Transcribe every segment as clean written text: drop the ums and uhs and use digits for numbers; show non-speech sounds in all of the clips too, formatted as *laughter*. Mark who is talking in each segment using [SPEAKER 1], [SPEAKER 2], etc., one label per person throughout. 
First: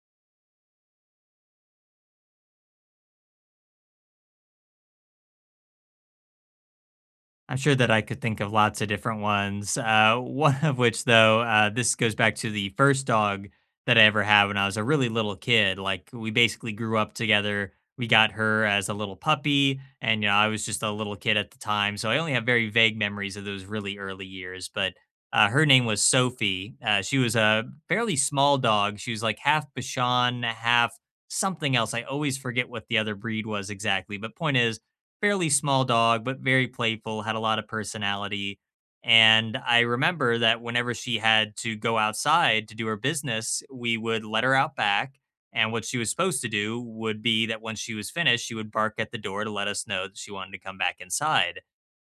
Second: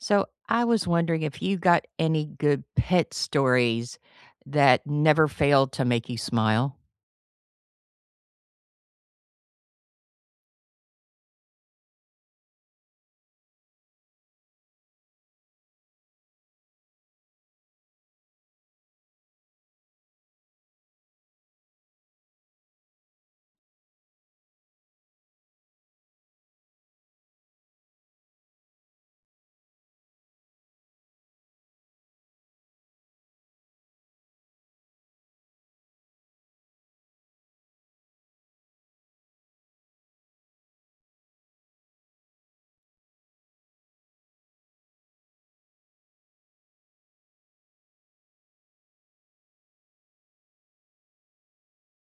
[SPEAKER 1] So I was wondering if you got any good pet stories that never failed to make you smile?
[SPEAKER 2] I'm sure that I could think of lots of different ones. *laughs* One of which, though, this goes back to the first dog that I ever had when I was a really little kid. Like, we basically grew up together. We got her as a little puppy, and, you know, I was just a little kid at the time. So I only have very vague memories of those really early years. But her name was Sophie. She was a fairly small dog. She was like half Bashan, half something else. I always forget what the other breed was exactly. But point is, fairly small dog, but very playful, had a lot of personality. And I remember that whenever she had to go outside to do her business, we would let her out back. And what she was supposed to do would be that when she was finished, she would bark at the door to let us know that she wanted to come back inside.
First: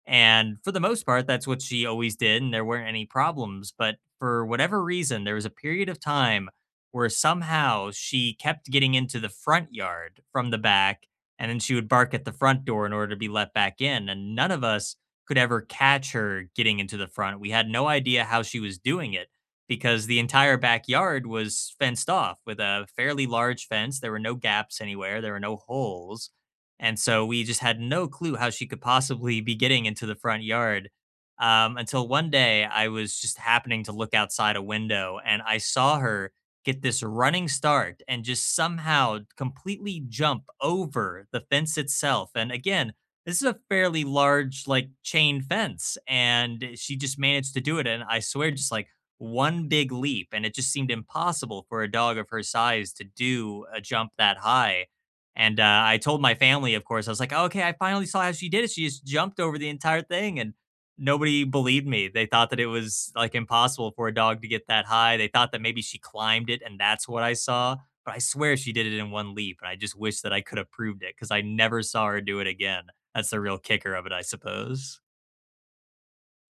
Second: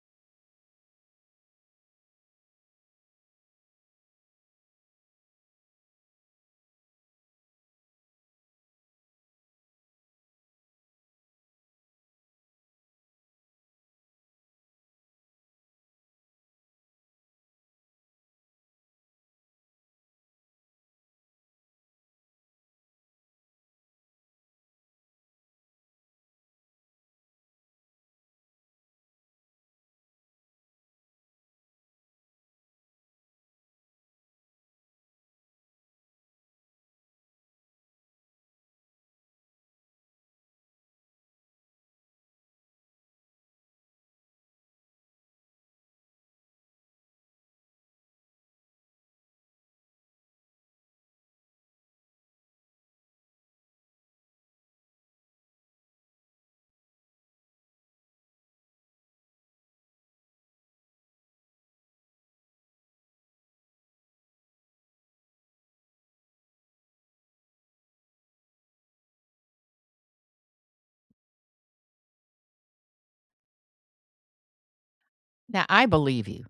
[SPEAKER 2] And for the most part, that's what she always did. And there weren't any problems. But for whatever reason, there was a period of time where somehow she kept getting into the front yard from the back, and then she would bark at the front door in order to be let back in. And none of us could ever catch her getting into the front. We had no idea how she was doing it because the entire backyard was fenced off with a fairly large fence. There were no gaps anywhere, there were no holes. And so we just had no clue how she could possibly be getting into the front yard. Until one day I was just happening to look outside a window and I saw her get this running start and just somehow completely jump over the fence itself. And again, this is a fairly large, like chain fence. And she just managed to do it. And I swear, just like one big leap. And it just seemed impossible for a dog of her size to do a jump that high. And I told my family, of course, I was like, okay, I finally saw how she did it. She just jumped over the entire thing. And nobody believed me. They thought that it was, like, impossible for a dog to get that high. They thought that maybe she climbed it and that's what I saw, but I swear she did it in one leap, and I just wish that I could have proved it, because I never saw her do it again. That's the real kicker of it, I suppose.
[SPEAKER 1] Now, I believe you.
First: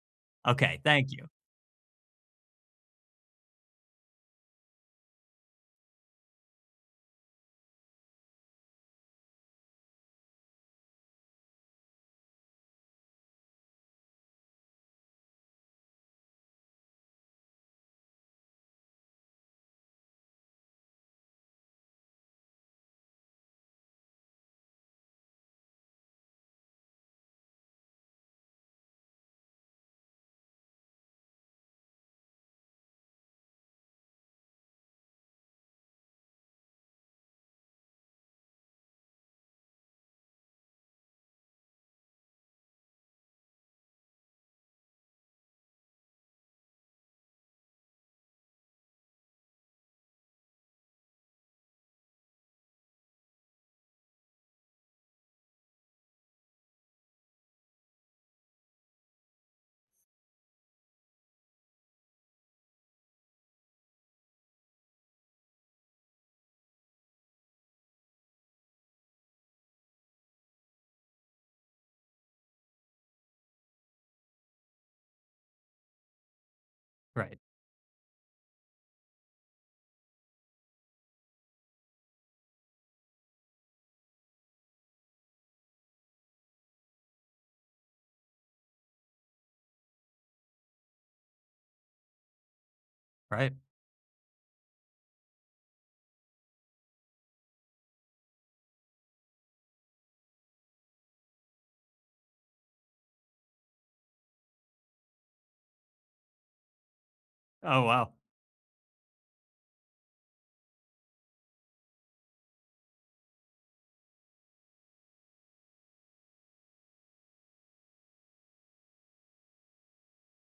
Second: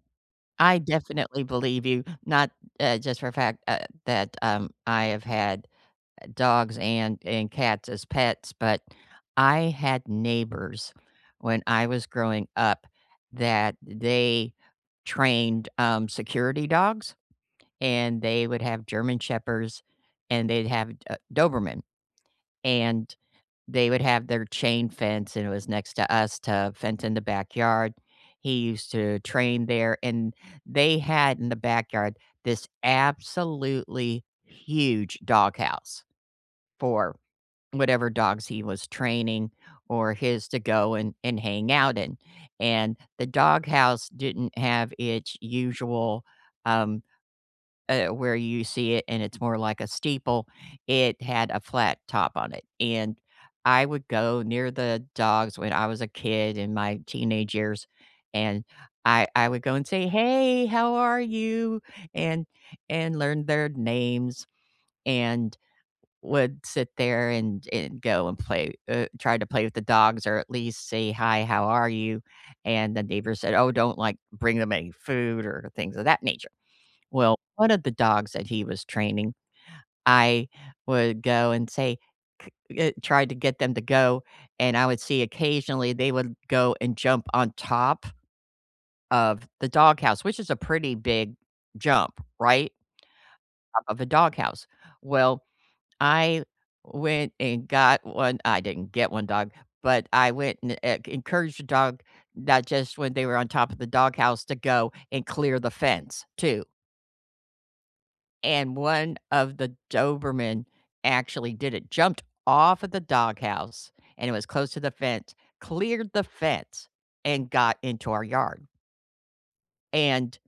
[SPEAKER 1] I
[SPEAKER 2] Okay, thank you.
[SPEAKER 1] definitely believe you, not just for a fact, that I have had dogs and cats as pets, but I had neighbors when I was growing up that they trained security dogs, and they would have German Shepherds, and they'd have Doberman. And they would have their chain fence, and it was next to us to fence in the backyard. He used to train there, and they had in the backyard this absolutely huge doghouse for whatever dogs he was training or his to go and hang out in. And the doghouse didn't have its usual, um, where you see it and it's more like a steeple, it had a flat top on it. And I would go near the dogs when I was a kid in my teenage years, and I would go and say, "Hey, how are you?" and and learn their names and would sit there and go and play, try to play with the dogs, or at least say, "Hi, how are you?" And the neighbor said, "Oh, don't, like, bring them any food or things of that nature." Well,
[SPEAKER 2] Right,
[SPEAKER 1] one of the dogs that he was training, I would go and say, c tried to get them to go, and I would see occasionally they would go and jump on top of the doghouse, which is a pretty big jump, right?
[SPEAKER 2] right.
[SPEAKER 1] Top of a doghouse. Well, I went and got one, I didn't get one dog, but I went and, encouraged the dog, not just when they were on top of the doghouse, to go and clear the fence too.
[SPEAKER 2] Oh, wow.
[SPEAKER 1] And one of the Doberman actually did it, jumped off of the doghouse, and it was close to the fence, cleared the fence, and got into our yard. And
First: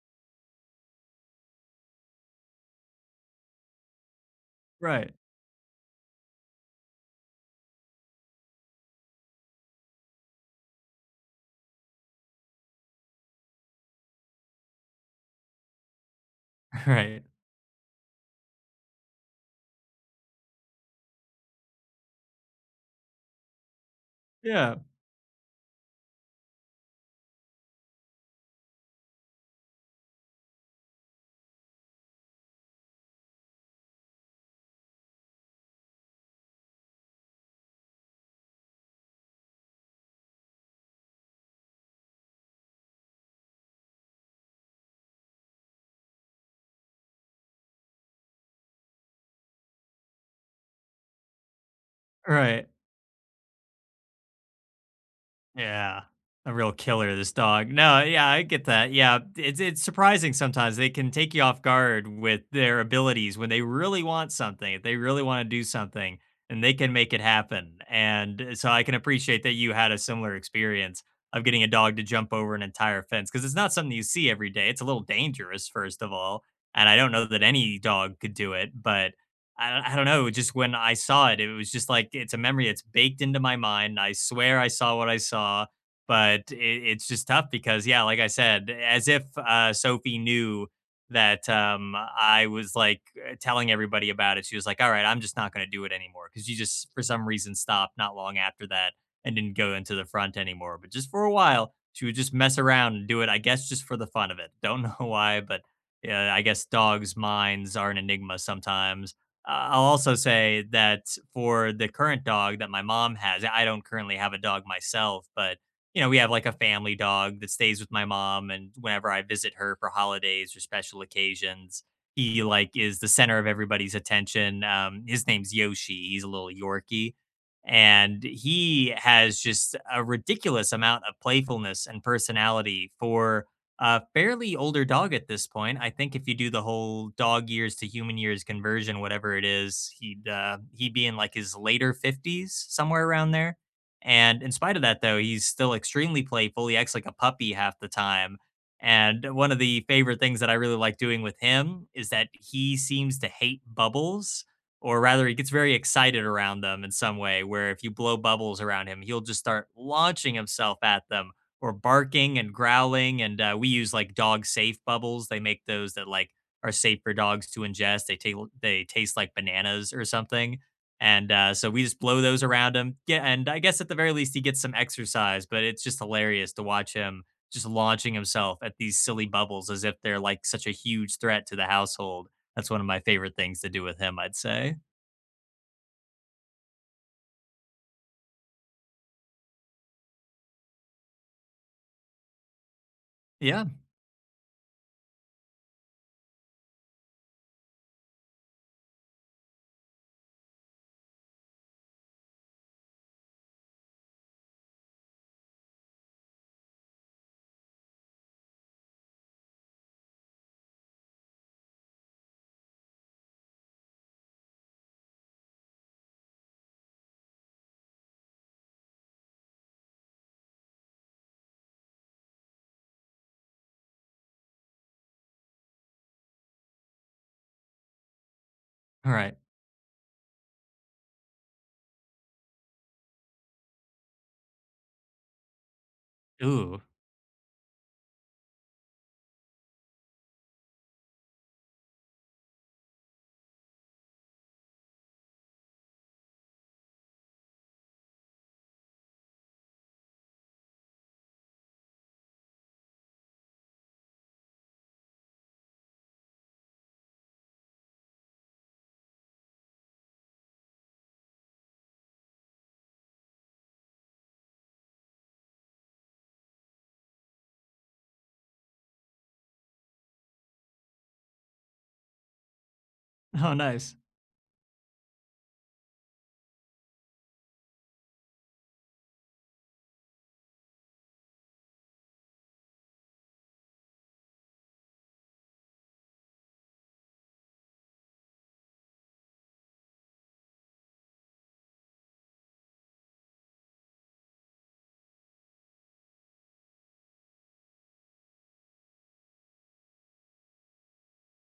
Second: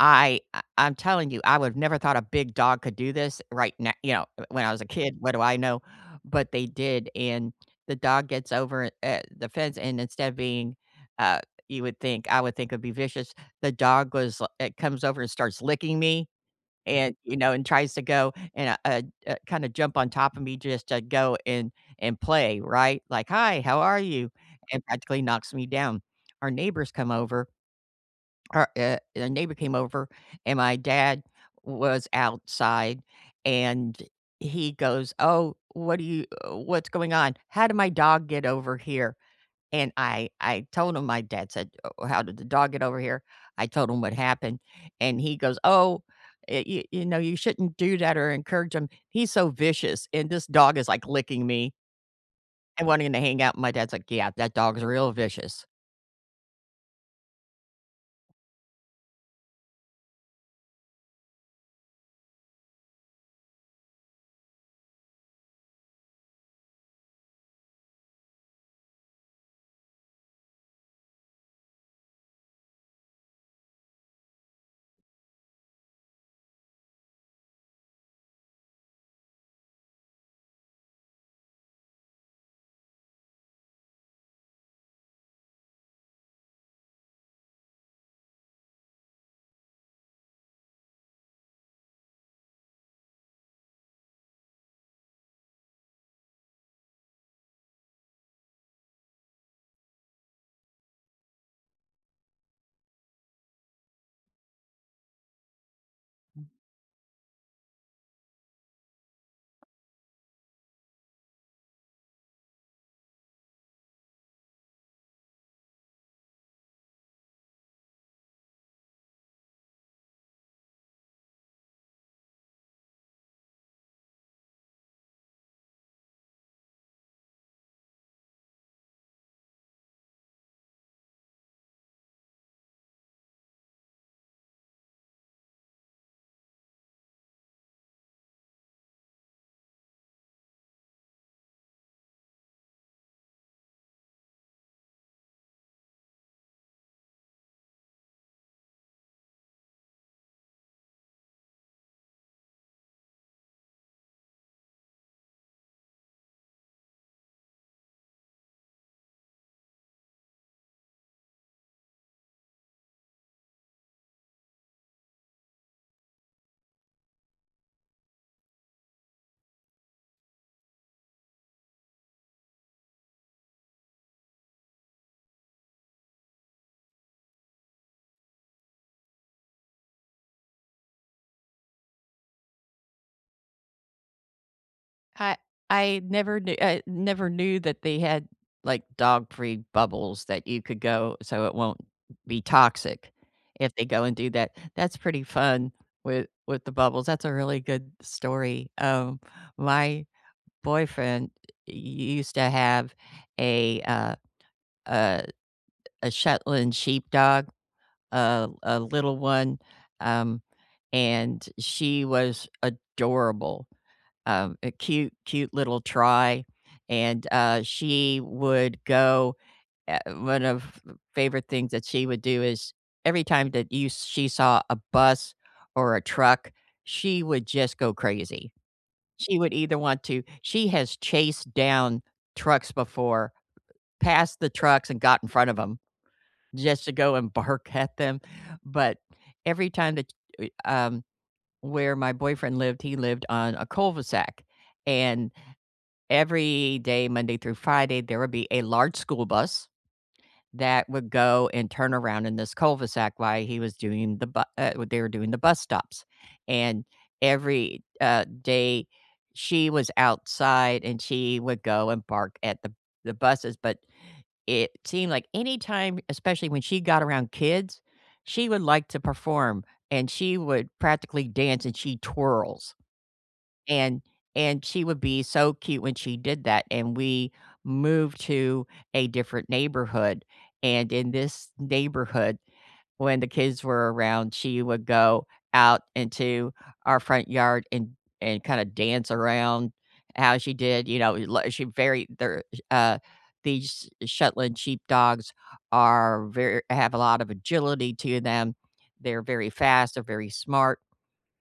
[SPEAKER 1] I'm telling you, I would've never thought a big dog could do this. Right now, you know, when I was a
[SPEAKER 2] Right,
[SPEAKER 1] kid, what do I know? But they did, and the dog gets over at the fence, and instead of being, uh, you would think, I would think it'd be vicious, the dog was l it comes over and starts licking me,
[SPEAKER 2] *laughs*
[SPEAKER 1] and,
[SPEAKER 2] right.
[SPEAKER 1] you know, and tries to go and, kinda jump on top of me just to go and play, right? Like, "Hi, how are you?"
[SPEAKER 2] Yeah,
[SPEAKER 1] And practically knocks me down. Our neighbors come over, our, a neighbor came over, and my dad was outside, and he goes, "Oh, what do you what's going on? How did my dog get over here?" And I told him, my dad said, "Oh, oh, how did the dog get over here?" I told him what happened, and he goes, "Oh, you you know, you shouldn't do that or encourage him. He's so vicious," and this dog is, like, licking me
[SPEAKER 2] right.
[SPEAKER 1] and wanting to hang out. My dad's like, "Yeah, that dog's real vicious."
[SPEAKER 2] Yeah. A real killer, this dog. No, yeah, I get that. Yeah, it's surprising sometimes they can take you off guard with their abilities when they really want something, if they really want to do something, and they can make it happen. And so I can appreciate that you had a similar experience of getting a dog to jump over an entire fence because it's not something you see every day. It's a little dangerous, first of all, and I don't know that any dog could do it, but I don't know, just when I saw it, it was just like it's a memory, it's baked into my mind. I swear I saw what I saw, but it's just tough because yeah, like I said, as if Sophie knew that I was like telling everybody about it. She was like, "All right, I'm just not going to do it anymore" cuz you just for some reason stopped not long after that and didn't go into the front anymore. But just for a while, she would just mess around and do it, I guess just for the fun of it. Don't know *laughs* why, but yeah, I guess dogs' minds are an enigma sometimes. I'll also say that for the current dog that my mom has, I don't currently have a dog myself, but you know, we have like a family dog that stays with my mom, and whenever I visit her for holidays or special occasions, he like is the center of everybody's attention. His name's Yoshi. He's a little Yorkie, and he has just a ridiculous amount of playfulness and personality for a fairly older dog at this point. I think if you do the whole dog years to human years conversion, whatever it is, he'd be in like his later fifties, somewhere around there. And in spite of that, though, he's still extremely playful. He acts like a puppy half the time. And one of the favorite things that I really like doing with him is that he seems to hate bubbles, or rather, he gets very excited around them in some way. Where if you blow bubbles around him, he'll just start launching himself at them or barking and growling, and, we use, like, dog safe bubbles. They make those that, like, are safe for dogs to ingest. They taste like bananas or something, and, so we just blow those around him. Yeah, and I guess at the very least, he gets some exercise, but it's just hilarious to watch him just launching himself at these silly bubbles as if they're, like, such a huge threat to the household. That's one of my favorite things to do with him, I'd say.
[SPEAKER 1] I I never knew that they had, like, dog-free bubbles that you could go so it won't be toxic
[SPEAKER 2] Yeah.
[SPEAKER 1] if they go and do that. That's pretty fun with the bubbles. That's a really good story. My boyfriend used to have a, a a Shetland sheepdog, a little one, um, and she was adorable, a cute, cute little try, and, she would go, one of the favorite things that she would do is every time that you she saw a bus or a truck, she would just go crazy.
[SPEAKER 2] Alright.
[SPEAKER 1] She would either want to she has chased down trucks before, passed the trucks and got in front of them
[SPEAKER 2] Ooh.
[SPEAKER 1] just to go and bark *laughs* at them, but every time that, uh, um, where my boyfriend lived, he lived on a cul-de-sac, and every day, Monday through Friday, there would be a large school bus that would go and turn around in this cul-de-sac while he was doing the bu they were doing the bus stops, and every, day, she was outside, and she would go and bark at the buses. But it seemed like anytime, especially when she got around kids, she would like to perform, and she would practically dance, and she twirls.
[SPEAKER 2] Oh, nice.
[SPEAKER 1] And and she would be so cute when she did that, and we moved to a different neighborhood, and in this neighborhood, when the kids were around, she would go out into our front yard and kinda dance around how she did, you know, li she very they're uh, these Shetland sheepdogs are very have a lot of agility to them. They're very fast, they're very smart,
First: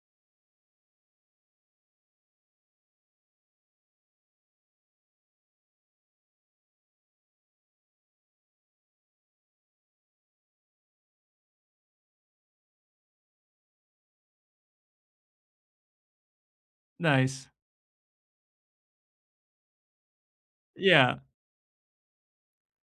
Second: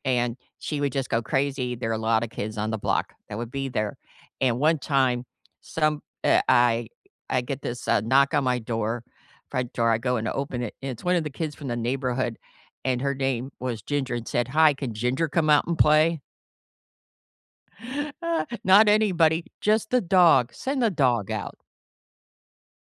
[SPEAKER 1] and she would just go crazy. There are a lot of kids on the block that would be there. And one time, some I get this knock on my door, front door. I go and open it, and it's one of the kids from the neighborhood, and her name was Ginger, and said, "Hi, can Ginger come out and play?"
[SPEAKER 2] Nice.
[SPEAKER 1] *laughs* Not anybody, just the dog. Send the
[SPEAKER 2] Yeah.
[SPEAKER 1] dog out.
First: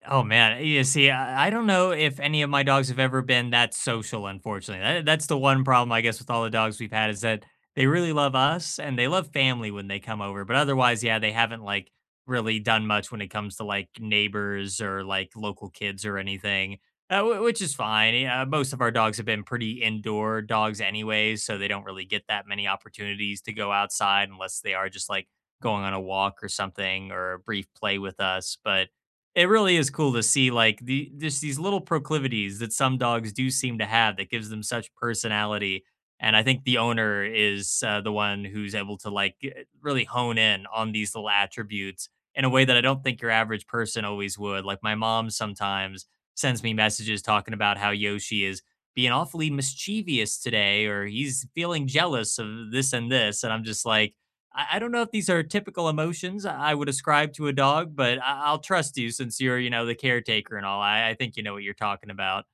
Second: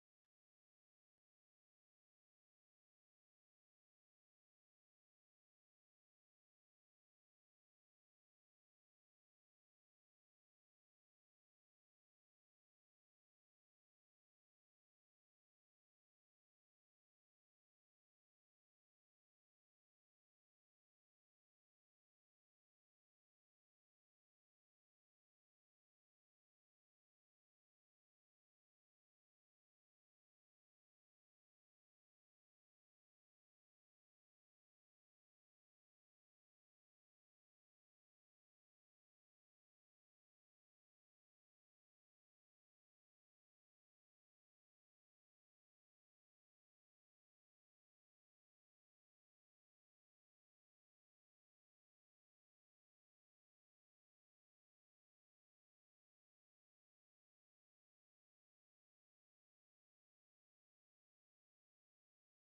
[SPEAKER 2] Oh man, you see, I don't know if any of my dogs have ever been that social, unfortunately. That's the one problem, I guess, with all the dogs we've had is that they really love us and they love family when they come over. But otherwise, yeah, they haven't like really done much when it comes to like neighbors or like local kids or anything, which is fine. Yeah, most of our dogs have been pretty indoor dogs, anyways, so they don't really get that many opportunities to go outside unless they are just like going on a walk or something or a brief play with us. But it really is cool to see like the just these little proclivities that some dogs do seem to have that gives them such personality, and I think the owner is the one who's able to really hone in on these little attributes in a way that I don't think your average person always would, like my mom sometimes sends me messages talking about how Yoshi is being awfully mischievous today or he's feeling jealous of this and this, and I'm just like I don't know if these are typical emotions I would ascribe to a dog, but I'll trust you since you're, you know, the caretaker and all. I think you know what you're talking about.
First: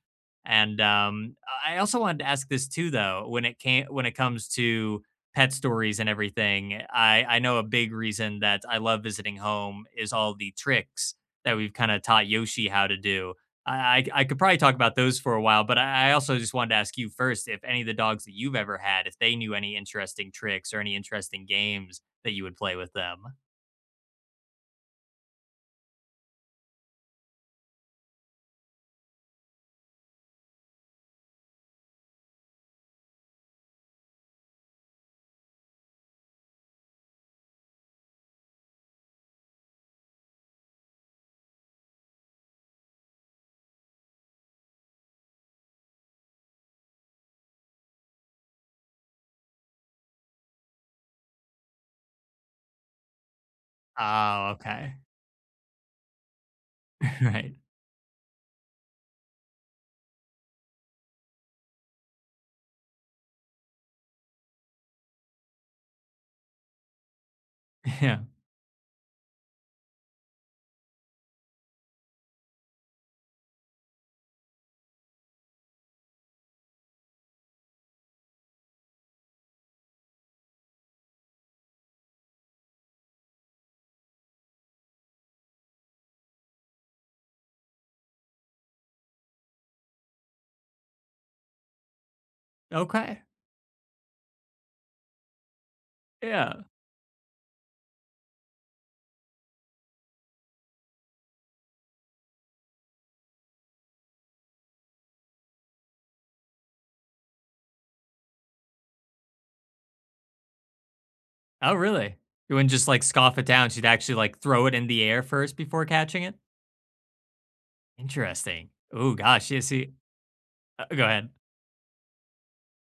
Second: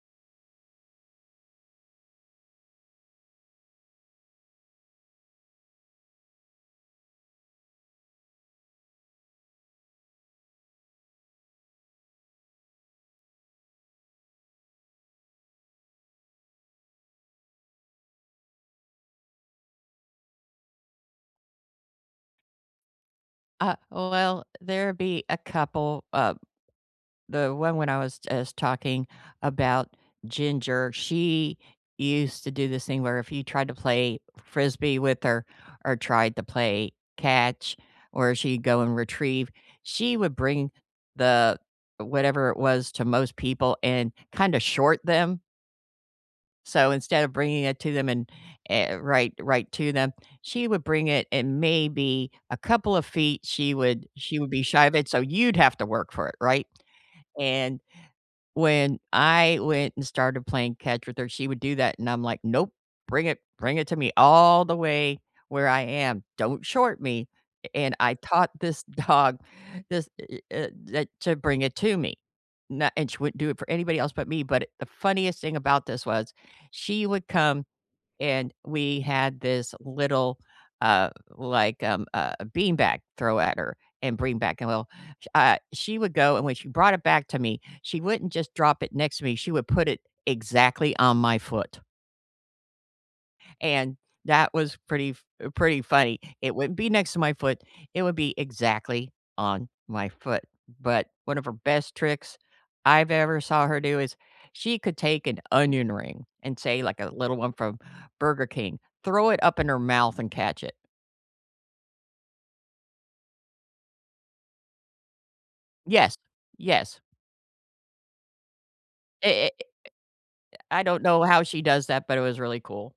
[SPEAKER 2] And I also wanted to ask this too, though, when it comes to pet stories and everything. I know a big reason that I love visiting home is all the tricks that we've kind of taught Yoshi how to do. I, I could probably talk about those for a while, but I also just wanted to ask you first if any of the dogs that you've ever had, if they knew any interesting tricks or any interesting games that you would play with them.
[SPEAKER 1] Well, there be a couple, the one when I was talking about Ginger, she used to do this thing where if you tried to play frisbee with her or tried to play catch, or she'd go and retrieve, she would bring the whatever it was to most people and kinda short them. So instead of bringing it to them and, right to them, she would bring it and maybe a couple of feet, she would
[SPEAKER 2] Oh,
[SPEAKER 1] be shy
[SPEAKER 2] okay.
[SPEAKER 1] of it, so you'd have to work for it, right?
[SPEAKER 2] *laughs* Right.
[SPEAKER 1] And when I went and started playing catch with her, she would do that, and I'm like, "Nope, bring it to me all the way where I am. Don't short me." And I
[SPEAKER 2] Yeah.
[SPEAKER 1] taught this *laughs* dog this eh eh that to bring it to me. No, and she wouldn't do it for anybody else but me, but the funniest thing about this was she would come, and we had this little, beanbag throw at her and bring back, and well, sh she would go, and when she brought it back to me, she wouldn't just drop it next to me, she would put it exactly on my foot.
[SPEAKER 2] Okay.
[SPEAKER 1] And that was pretty f pretty funny. It
[SPEAKER 2] Yeah.
[SPEAKER 1] wouldn't be next to my foot, it would be exactly on my foot. But one of her best tricks I've ever saw her do is she could take an onion ring and say, like, a little one from Burger King, throw it up in her mouth and catch it.
[SPEAKER 2] Oh, really? You wouldn't just like scoff it down. She'd actually like throw it in the air first before
[SPEAKER 1] Yes.
[SPEAKER 2] catching it.
[SPEAKER 1] Yes.
[SPEAKER 2] Interesting. Oh gosh.
[SPEAKER 1] I
[SPEAKER 2] Yeah. See.
[SPEAKER 1] I don't
[SPEAKER 2] Go
[SPEAKER 1] know
[SPEAKER 2] ahead.
[SPEAKER 1] how she does that, but it was really cool.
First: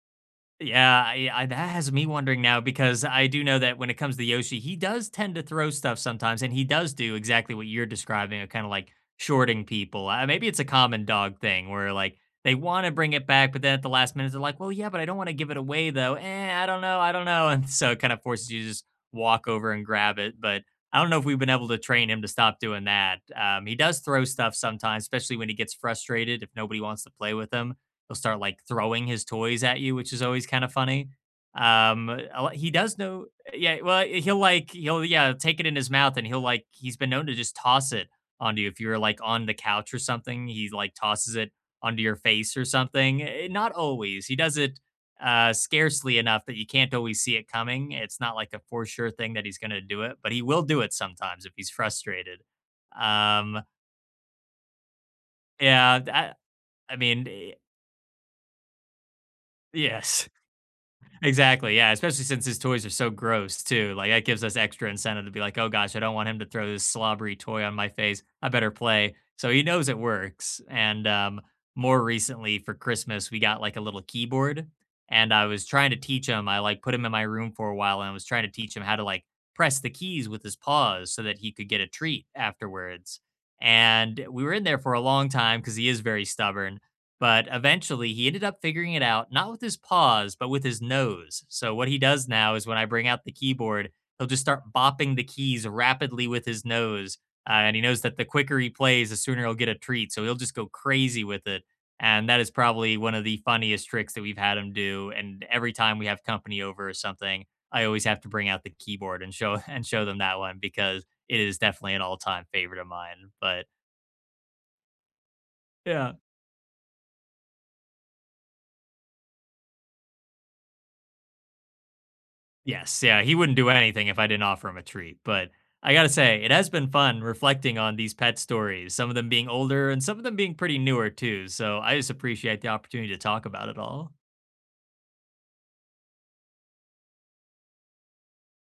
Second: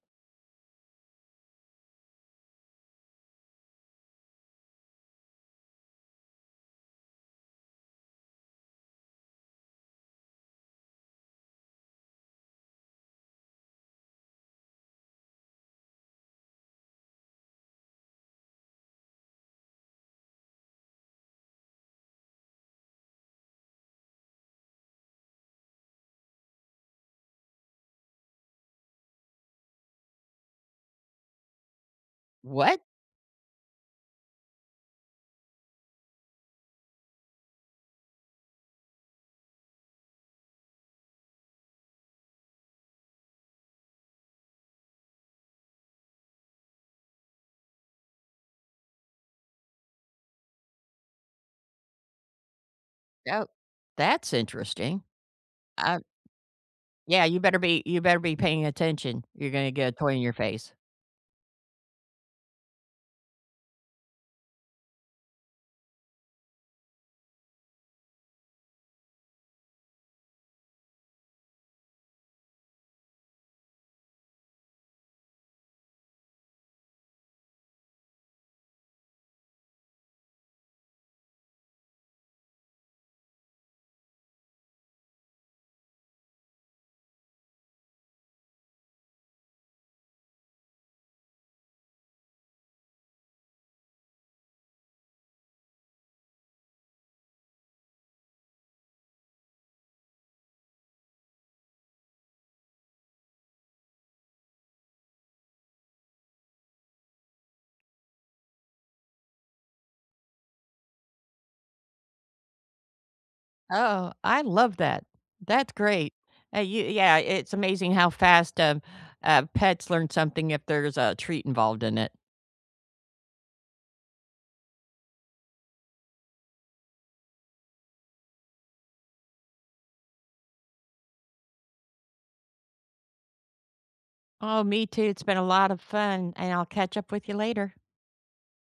[SPEAKER 2] Yeah, that has me wondering now because I do know that when it comes to Yoshi, he does tend to throw stuff sometimes, and he does do exactly what you're describing of kind of like shorting people. Maybe it's a common dog thing where like they want to bring it back, but then at the last minute, they're like, well, yeah, but I don't want to give it away though. I don't know. I don't know. *laughs* And so it kind of forces you to just walk over and grab it. But I don't know if we've been able to train him to stop doing that. He does throw stuff sometimes, especially when he gets frustrated if nobody wants to play with him. He'll start like throwing his toys at you, which is always kind of funny. Um, he
[SPEAKER 1] "What?
[SPEAKER 2] does know, yeah. Well, he'll yeah take it in his mouth, and he's been known to just toss it onto you if you're like on the couch or something. He like tosses it onto your face or something. Not always. He does it scarcely enough that you can't always see it coming. It's not like a for sure thing that he's going to do it, but he will do it sometimes if he's frustrated.
[SPEAKER 1] Oh,
[SPEAKER 2] Um,
[SPEAKER 1] that's interesting."
[SPEAKER 2] yeah,
[SPEAKER 1] Uh,
[SPEAKER 2] I
[SPEAKER 1] yeah,
[SPEAKER 2] mean,
[SPEAKER 1] you better be paying attention. You're gonna get a toy in
[SPEAKER 2] yes.
[SPEAKER 1] your face.
[SPEAKER 2] Exactly. Yeah. Especially since his toys are so gross too. Like that gives us extra incentive to be like, oh gosh, I don't want him to throw this slobbery toy on my face. I better play. So he knows it works. And more recently for Christmas, we got like a little keyboard. And I was trying to teach him. I like put him in my room for a while and I was trying to teach him how to like press the keys with his paws so that he could get a treat afterwards. And we were in there for a long time because he is very stubborn, but eventually, he ended up figuring it out, not with his paws, but with his nose. So, what he does now is when I bring out the keyboard, he'll just start bopping the keys rapidly with his nose. And he knows that the quicker he plays, the sooner he'll get a treat. So, he'll just go crazy with it. And that is probably one of the funniest tricks that we've had him do. And every time we have company over or something, I always have to bring out the keyboard and show *laughs* and show them that one because it is definitely an all-time favorite of mine. But
[SPEAKER 1] Oh, I love that. That's
[SPEAKER 2] yeah,
[SPEAKER 1] great. Yeah, it's amazing how fast, pets learn something if there's a treat involved in it.
[SPEAKER 2] yes, yeah, he wouldn't do anything if I didn't offer him a treat. But I gotta say, it has been fun reflecting on these pet stories, some of them being older and some of them being pretty newer too. So I just appreciate the opportunity to talk about it all.
[SPEAKER 1] Oh, me too. It's been a lot of fun, and I'll catch up with you later.